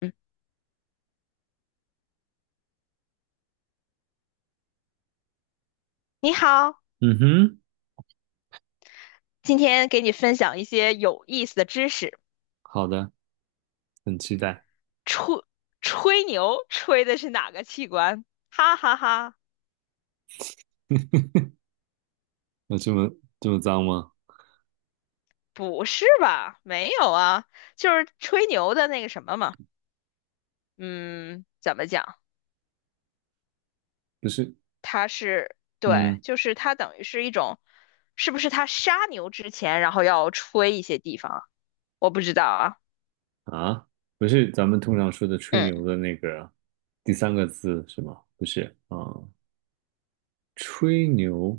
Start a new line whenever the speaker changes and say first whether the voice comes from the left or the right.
left: 嗯，你好，
right: 嗯哼，
left: 今天给你分享一些有意思的知识。
right: 好的，很期待。
left: 吹吹牛吹的是哪个器官？哈哈哈，
right: 有这么脏吗？
left: 不是吧？没有啊，就是吹牛的那个什么嘛。嗯，怎么讲？
right: 不是，
left: 它是，对，
right: 嗯
left: 就是它等于是一种，是不是他杀牛之前，然后要吹一些地方啊？我不知道啊。
right: 啊，不是咱们通常说的吹
left: 嗯，
right: 牛的那个第三个字是吗？不是啊，吹牛。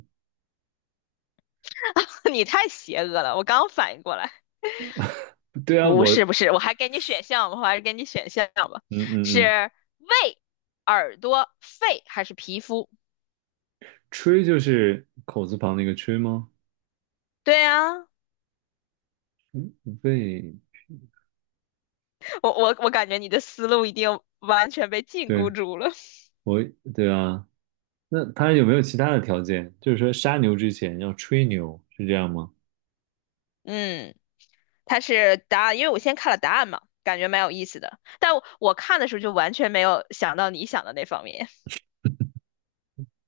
left: 你太邪恶了，我刚反应过来。
right: 对啊，
left: 不是不是，我还是给你选项吧，
right: 嗯
left: 是
right: 嗯嗯。
left: 胃、耳朵、肺还是皮肤？
right: 吹就是口字旁那个吹吗？
left: 对啊，
right: 嗯，对
left: 我感觉你的思路已经完全被禁锢
right: 对，
left: 住了。
right: 我对啊。那他有没有其他的条件？就是说杀牛之前要吹牛，是这样吗？
left: 嗯，它是答案，因为我先看了答案嘛，感觉蛮有意思的。但我看的时候就完全没有想到你想的那方面。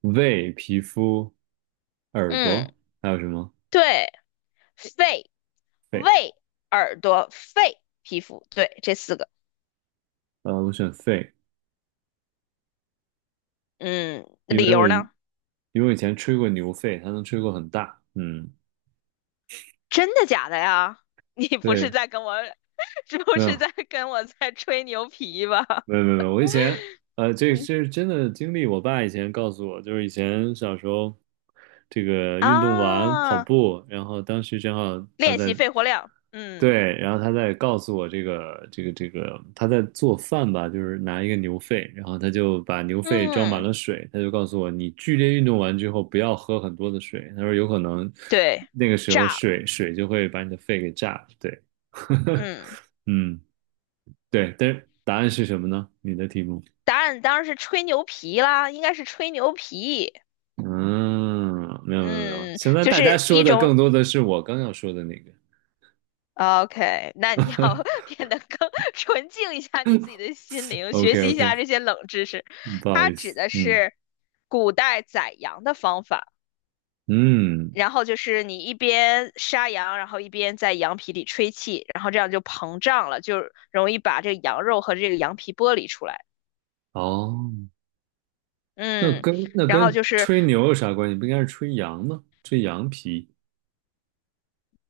right: 胃、皮肤、耳
left: 嗯，
right: 朵，还有什么？
left: 对，肺、
right: 肺。
left: 胃、耳朵、肺、皮肤，对，这四个。
right: 我选肺，
left: 嗯，
right: 因
left: 理
right: 为我
left: 由呢？
right: 因为我以前吹过牛肺，它能吹过很大。嗯，
left: 真的假的呀？你不是
right: 对，
left: 在跟我是不
right: 没
left: 是
right: 有，
left: 在跟我在吹牛皮吧？
right: 没有没有，没有我以前呃，这
left: 嗯
right: 这是真的经历。我爸以前告诉我，就是以前小时候这个运动完跑
left: 啊，
right: 步，然后当时正好他
left: 练
right: 在
left: 习肺活量，嗯
right: 对，然后他在告诉我这个他在做饭吧，就是拿一个牛肺，然后他就把牛肺装满
left: 嗯，
right: 了水，他就告诉我，你剧烈运动完之后不要喝很多的水，他说有可能
left: 对，
right: 那个时候
left: 炸了，
right: 水就会把你的肺给炸了。对，
left: 嗯，
right: 嗯，对，但是答案是什么呢？你的题目。
left: 答案当然是吹牛皮啦，应该是吹牛皮，
right: 嗯，没有没有没有，
left: 嗯，
right: 现在
left: 就
right: 大家
left: 是
right: 说
left: 一
right: 的
left: 种。
right: 更多的是我刚要说的那个。
left: 啊 OK，那你要 变得更 纯净一下你自己的心灵，
right: OK
left: 学习一
right: OK，
left: 下这些冷知识。
right: 不好
left: 它
right: 意
left: 指
right: 思。
left: 的
right: 嗯
left: 是古代宰羊的方法。
right: 嗯，
left: 然后就是你一边杀羊，然后一边在羊皮里吹气，然后这样就膨胀了，就容易把这个羊肉和这个羊皮剥离出来。
right: 哦，那
left: 嗯，
right: 跟那
left: 然后
right: 跟
left: 就是
right: 吹牛有啥关系？不应该是吹羊吗？吹羊皮。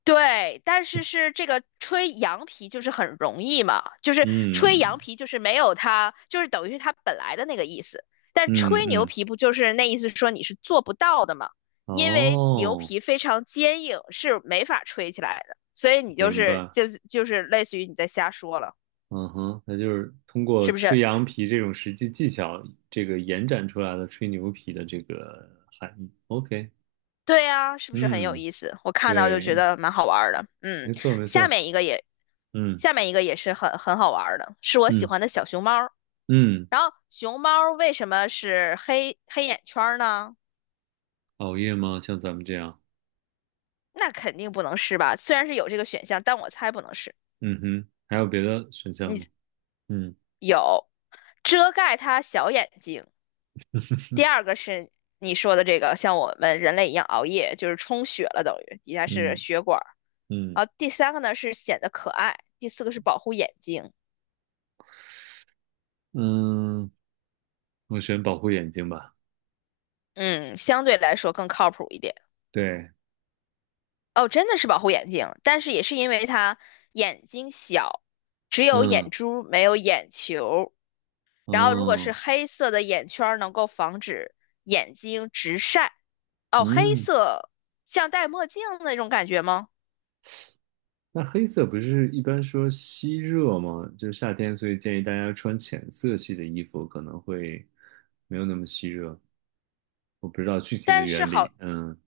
left: 对，但是是这个吹羊皮就是很容易嘛，就是吹
right: 嗯
left: 羊皮就是没有它，就是等于是它本来的那个意思。但
right: 嗯
left: 吹牛
right: 嗯，
left: 皮不就是那意思说你是做不到的嘛？因为牛
right: 哦，
left: 皮非常坚硬，是没法吹起来的，所以你就
right: 明
left: 是
right: 白。
left: 就是类似于你在瞎说了。
right: 嗯哼，那就是通过
left: 是不
right: 吹
left: 是？
right: 羊皮这种实际技巧，这个延展出来的吹牛皮的这个含义。OK，
left: 对呀，是不是很有
right: 嗯，
left: 意思？我看到就觉
right: 对，
left: 得蛮好玩儿的。嗯，
right: 没错没
left: 下
right: 错。
left: 面一个也，
right: 嗯。
left: 下面一个也是很好玩儿的，是我喜
right: 嗯
left: 欢的小熊猫儿。
right: 嗯，
left: 然后熊猫儿为什么是黑黑眼圈儿呢？
right: 熬夜吗？像咱们这样。
left: 那肯定不能是吧？虽然是有这个选项，但我猜不能是。
right: 嗯哼，还有别的选项吗？
left: 你
right: 嗯
left: 有遮盖它小眼睛，第二个是你说的这个，像我们人类一样熬夜，就是充血了，等于底下是
right: 嗯
left: 血管儿。
right: 嗯
left: 然后第三个呢是显得可爱，第四个是保护眼睛，
right: 嗯，我选保护眼睛吧。
left: 嗯，相对来说更靠谱一点。
right: 对。
left: 哦，真的是保护眼睛，但是也是因为它眼睛小，只有眼
right: 嗯
left: 珠没有眼球。然后如果是
right: 嗯
left: 黑色的眼圈儿，能够防止眼睛直晒。哦，黑
right: 嗯，
left: 色像戴墨镜那种感觉吗？
right: 那黑色不是一般说吸热吗？就是夏天，所以建议大家穿浅色系的衣服，可能会没有那么吸热。我不知道具体的
left: 但是
right: 原
left: 好，
right: 理。嗯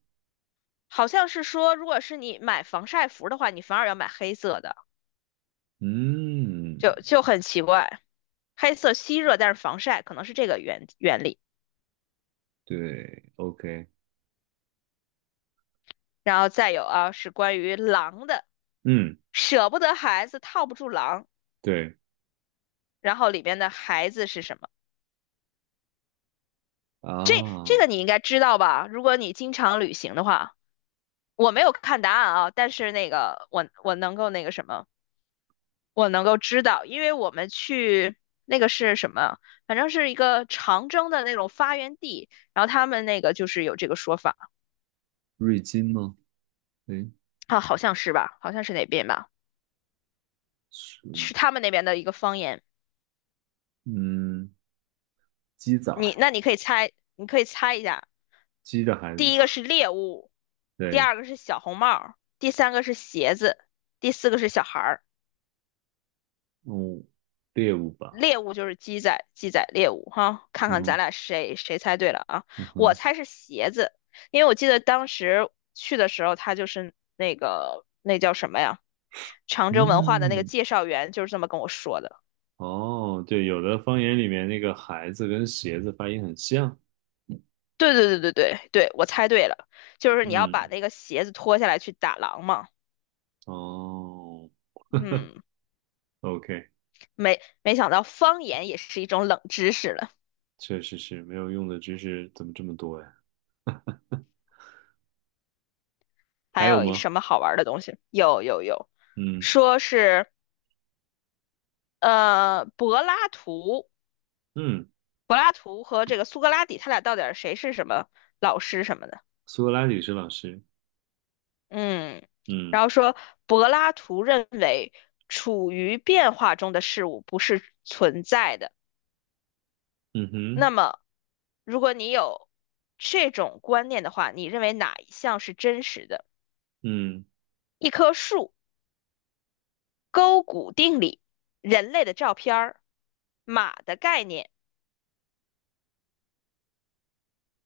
left: 好像是说，如果是你买防晒服的话，你反而要买黑色的，
right: 嗯，
left: 就很奇怪。黑色吸热，但是防晒，可能是这个原理。
right: 对，OK。
left: 然后再有啊，是关于狼的，
right: 嗯，
left: 舍不得孩子套不住狼，
right: 对
left: 然后里边的孩子是什么？这这
right: 啊，
left: 个你应该知道吧？如果你经常旅行的话，我没有看答案啊，但是那个我能够那个什么，我能够知道，因为我们去那个是什么，反正是一个长征的那种发源地，然后他们那个就是有这个说法
right: 瑞金吗？诶
left: 啊，好像是吧，好像是哪边吧，
right: 是。
left: 是他们那边的一个方言。
right: 嗯，鸡崽儿，
left: 你可以猜，一下，
right: 鸡的孩子。
left: 第一个 是猎物，第
right: 对。
left: 二个是小红帽、第三个是鞋子，第四个是小孩儿。
right: 嗯，猎物吧。
left: 猎物就是鸡仔，鸡仔猎物哈，看
right: 嗯
left: 看咱
right: 哼。
left: 俩谁猜对了啊？
right: 嗯
left: 我
right: 哼。
left: 猜是鞋子，因为我记得当时去的时候，他就是那个那叫什么呀？长征文化的那个
right: 嗯，
left: 介绍员就是这么跟我说的。
right: 哦，对，有的方言里面那个孩子跟鞋子发音很像。
left: 对对对对对对，我猜对了，就是你要把
right: 嗯，
left: 那个鞋子脱下来去打狼嘛。
right: 哦
left: 嗯，
right: ，OK。
left: 没想到方言也是一种冷知识了。
right: 确实是没有用的知识怎么这么多呀？
left: 还
right: 还有
left: 有
right: 吗？
left: 什么好玩的东西？有有有，
right: 嗯
left: 说是呃柏拉图
right: 嗯，
left: 柏拉图和这个苏格拉底，他俩到底谁是什么老师什么的？
right: 苏格拉底是老师。
left: 嗯，
right: 嗯
left: 然后说柏拉图认为处于变化中的事物不是存在的。
right: 嗯
left: 那
right: 哼。
left: 么，如果你有这种观念的话，你认为哪一项是真实的？
right: 嗯，
left: 一棵树、勾股定理、人类的照片、马的概念，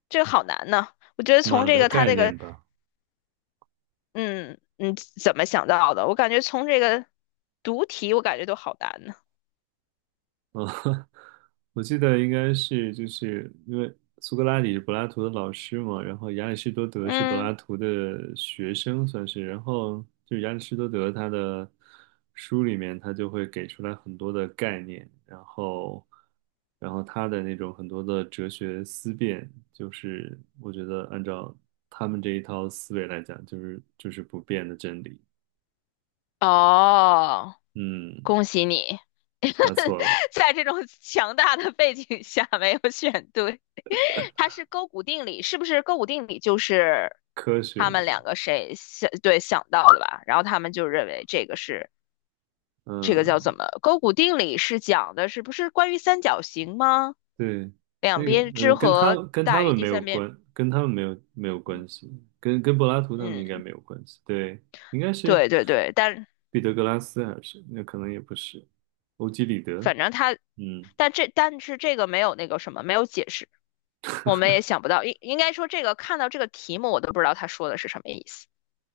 left: 这个好难呢。我觉得从
right: 马
left: 这
right: 的
left: 个他
right: 概
left: 这个
right: 念吧。
left: 嗯，你怎么想到的？我感觉从这个读题，我感觉都好难呢。
right: 啊，我记得应该是就是因为苏格拉底是柏拉图的老师嘛，然后亚里士多德是柏
left: 嗯，
right: 拉图的学生算是，然后就亚里士多德他的书里面他就会给出来很多的概念，然后他的那种很多的哲学思辨，就是我觉得按照他们这一套思维来讲，就是不变的真理。
left: 哦，
right: 嗯，
left: 恭喜你。
right: 答错 了，
left: 在这种强大的背景下没有选对。它是勾股定理，是不是勾股定理就是
right: 科学
left: 他们
right: 的。
left: 两个谁想，对，想到的吧？然后他们就认为这个是这个叫
right: 嗯。
left: 怎么？勾股定理是讲的是不是关于三角形吗？
right: 对，
left: 两边之和
right: 跟他
left: 大于
right: 们
left: 第
right: 没有
left: 三边。
right: 关，跟他们没有
left: 嗯。
right: 关系，跟柏拉图他们应该
left: 嗯
right: 没有关系。对，应该是
left: 对对对，但
right: 彼得格拉斯还是那可能也不是，欧几里得。
left: 反正他，
right: 嗯
left: 但是这个没有那个什么，没有解释，我们也想不到。应该说，这个看到这个题目，我都不知道他说的是什么意思。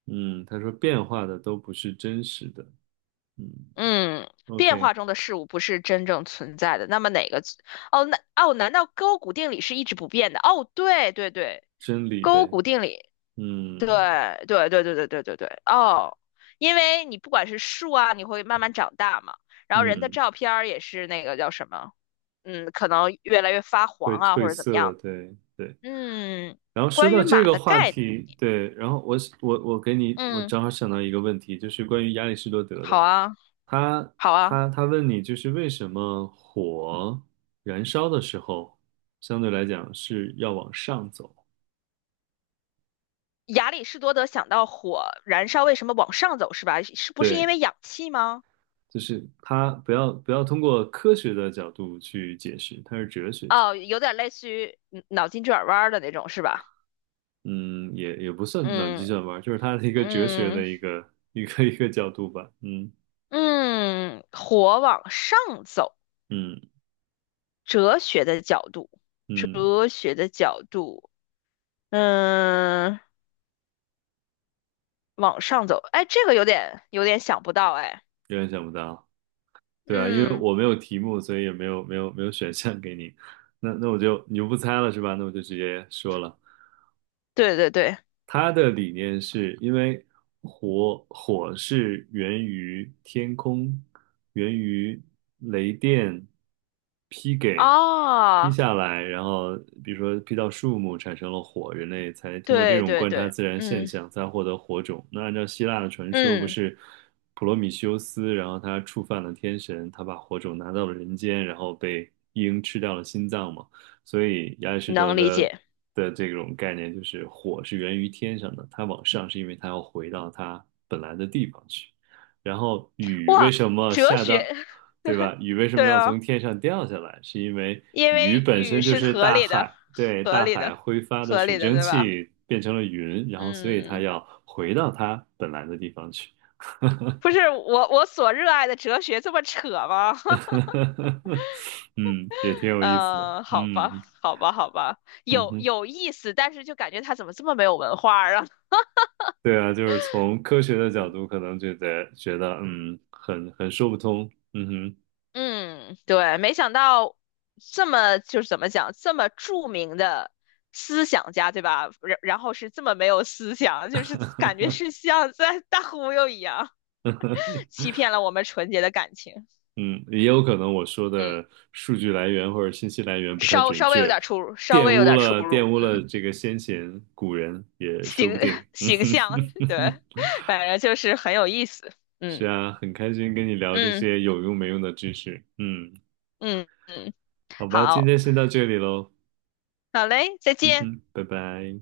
right: 嗯，他说变化的都不是真实的。嗯
left: 嗯，变
right: ，OK，
left: 化中的事物不是真正存在的。那么哪个？哦，那哦，难道勾股定理是一直不变的？哦，对对对，
right: 真理
left: 勾
right: 呗。
left: 股定理，
right: 嗯
left: 对对对对对对对对。哦，因为你不管是树啊，你会慢慢长大嘛，然后人的
right: 嗯，
left: 照片儿也是那个叫什么？可能越来越发
right: 会
left: 黄啊，
right: 褪
left: 或者怎么
right: 色。
left: 样的。
right: 对对。
left: 嗯，
right: 然后说
left: 关
right: 到
left: 于
right: 这
left: 马
right: 个
left: 的
right: 话
left: 概念，
right: 题，对，然后我给你，我
left: 嗯，
right: 正好想到一个问题，就是关于亚里士多德
left: 好
right: 的，
left: 啊，
right: 他
left: 好啊。
right: 他问你，就是为什么火燃烧的时候，相对来讲是要往上走。
left: 亚里士多德想到火燃烧为什么往上走是吧？是不是
right: 对，
left: 因为氧气吗？
right: 就是他不要通过科学的角度去解释，他是哲学家。
left: 哦，有点类似于脑筋急转弯儿的那种是吧？
right: 嗯，也不算脑筋急
left: 嗯
right: 转弯，就是他的一个哲学
left: 嗯
right: 的一个角度吧。嗯
left: 嗯，火往上走，
right: 嗯
left: 哲学的角度，
right: 嗯，
left: 哲学的角度，嗯，往上走，哎，这个有点想不到哎，
right: 有点想不到。对啊，因为
left: 嗯，
right: 我没有题目，所以也没有选项给你。那我就你就不猜了是吧？那我就直接说了。
left: 对对对，
right: 它的理念是因为火是源于天空，源于雷电劈给劈
left: 哦。
right: 下来，然后比如说劈到树木产生了火，人类才通过这
left: 对
right: 种
left: 对
right: 观察
left: 对，
right: 自然现象才获得火种。那按照希腊的传说，不
left: 嗯，
right: 是普罗米修斯，然后他触犯了天神，他把火种拿到了人间，然后被鹰吃掉了心脏吗？所以亚里士多
left: 能理
right: 德
left: 解。
right: 的这种概念就是火是源于天上的，它往上是因为它要回到它本来的地方去。然后雨为
left: 哇，
right: 什么
left: 哲
right: 下
left: 学，
right: 到，对吧？雨为什么
left: 对
right: 要
left: 啊，
right: 从天上掉下来？是因为
left: 因
right: 雨
left: 为
right: 本身
left: 语
right: 就
left: 是
right: 是
left: 合
right: 大
left: 理的，
right: 海，对，
left: 合
right: 大
left: 理
right: 海
left: 的，
right: 挥发的
left: 合
right: 水
left: 理的，
right: 蒸
left: 对吧？
right: 气变成了云，然后所以它
left: 嗯，
right: 要回到它本来的地方去。
left: 不是我所热爱的哲学这么扯吗？
right: 嗯，也挺有意思的。
left: 嗯，好
right: 嗯
left: 吧，好吧，好吧，
right: 嗯
left: 有
right: 哼。
left: 有意思，但是就感觉他怎么这么没有文化啊？
right: 对啊，就是从科学的角度，可能觉得很说不通。嗯哼，
left: 嗯，对，没想到这么就是怎么讲，这么著名的思想家，对吧？然后是这么没有思想，就是感觉是像在大忽悠一样，欺骗了我们纯洁的感情。
right: 嗯，也有可能我说
left: 嗯，
right: 的数据来源或者信息来源不太
left: 稍
right: 准
left: 稍微有
right: 确，
left: 点出入，稍
right: 玷
left: 微有
right: 污
left: 点出
right: 了玷
left: 入。
right: 污
left: 嗯，
right: 了这个先贤古人也说
left: 形
right: 不定。嗯
left: 形象，
right: 哼，
left: 对，反正就是很有意思。
right: 是
left: 嗯
right: 啊，很开心跟你聊这
left: 嗯
right: 些有用没用的知识。嗯，
left: 嗯嗯，
right: 好吧，今
left: 好，
right: 天先到这里喽。
left: 好嘞，再
right: 嗯
left: 见。
right: 哼，拜拜。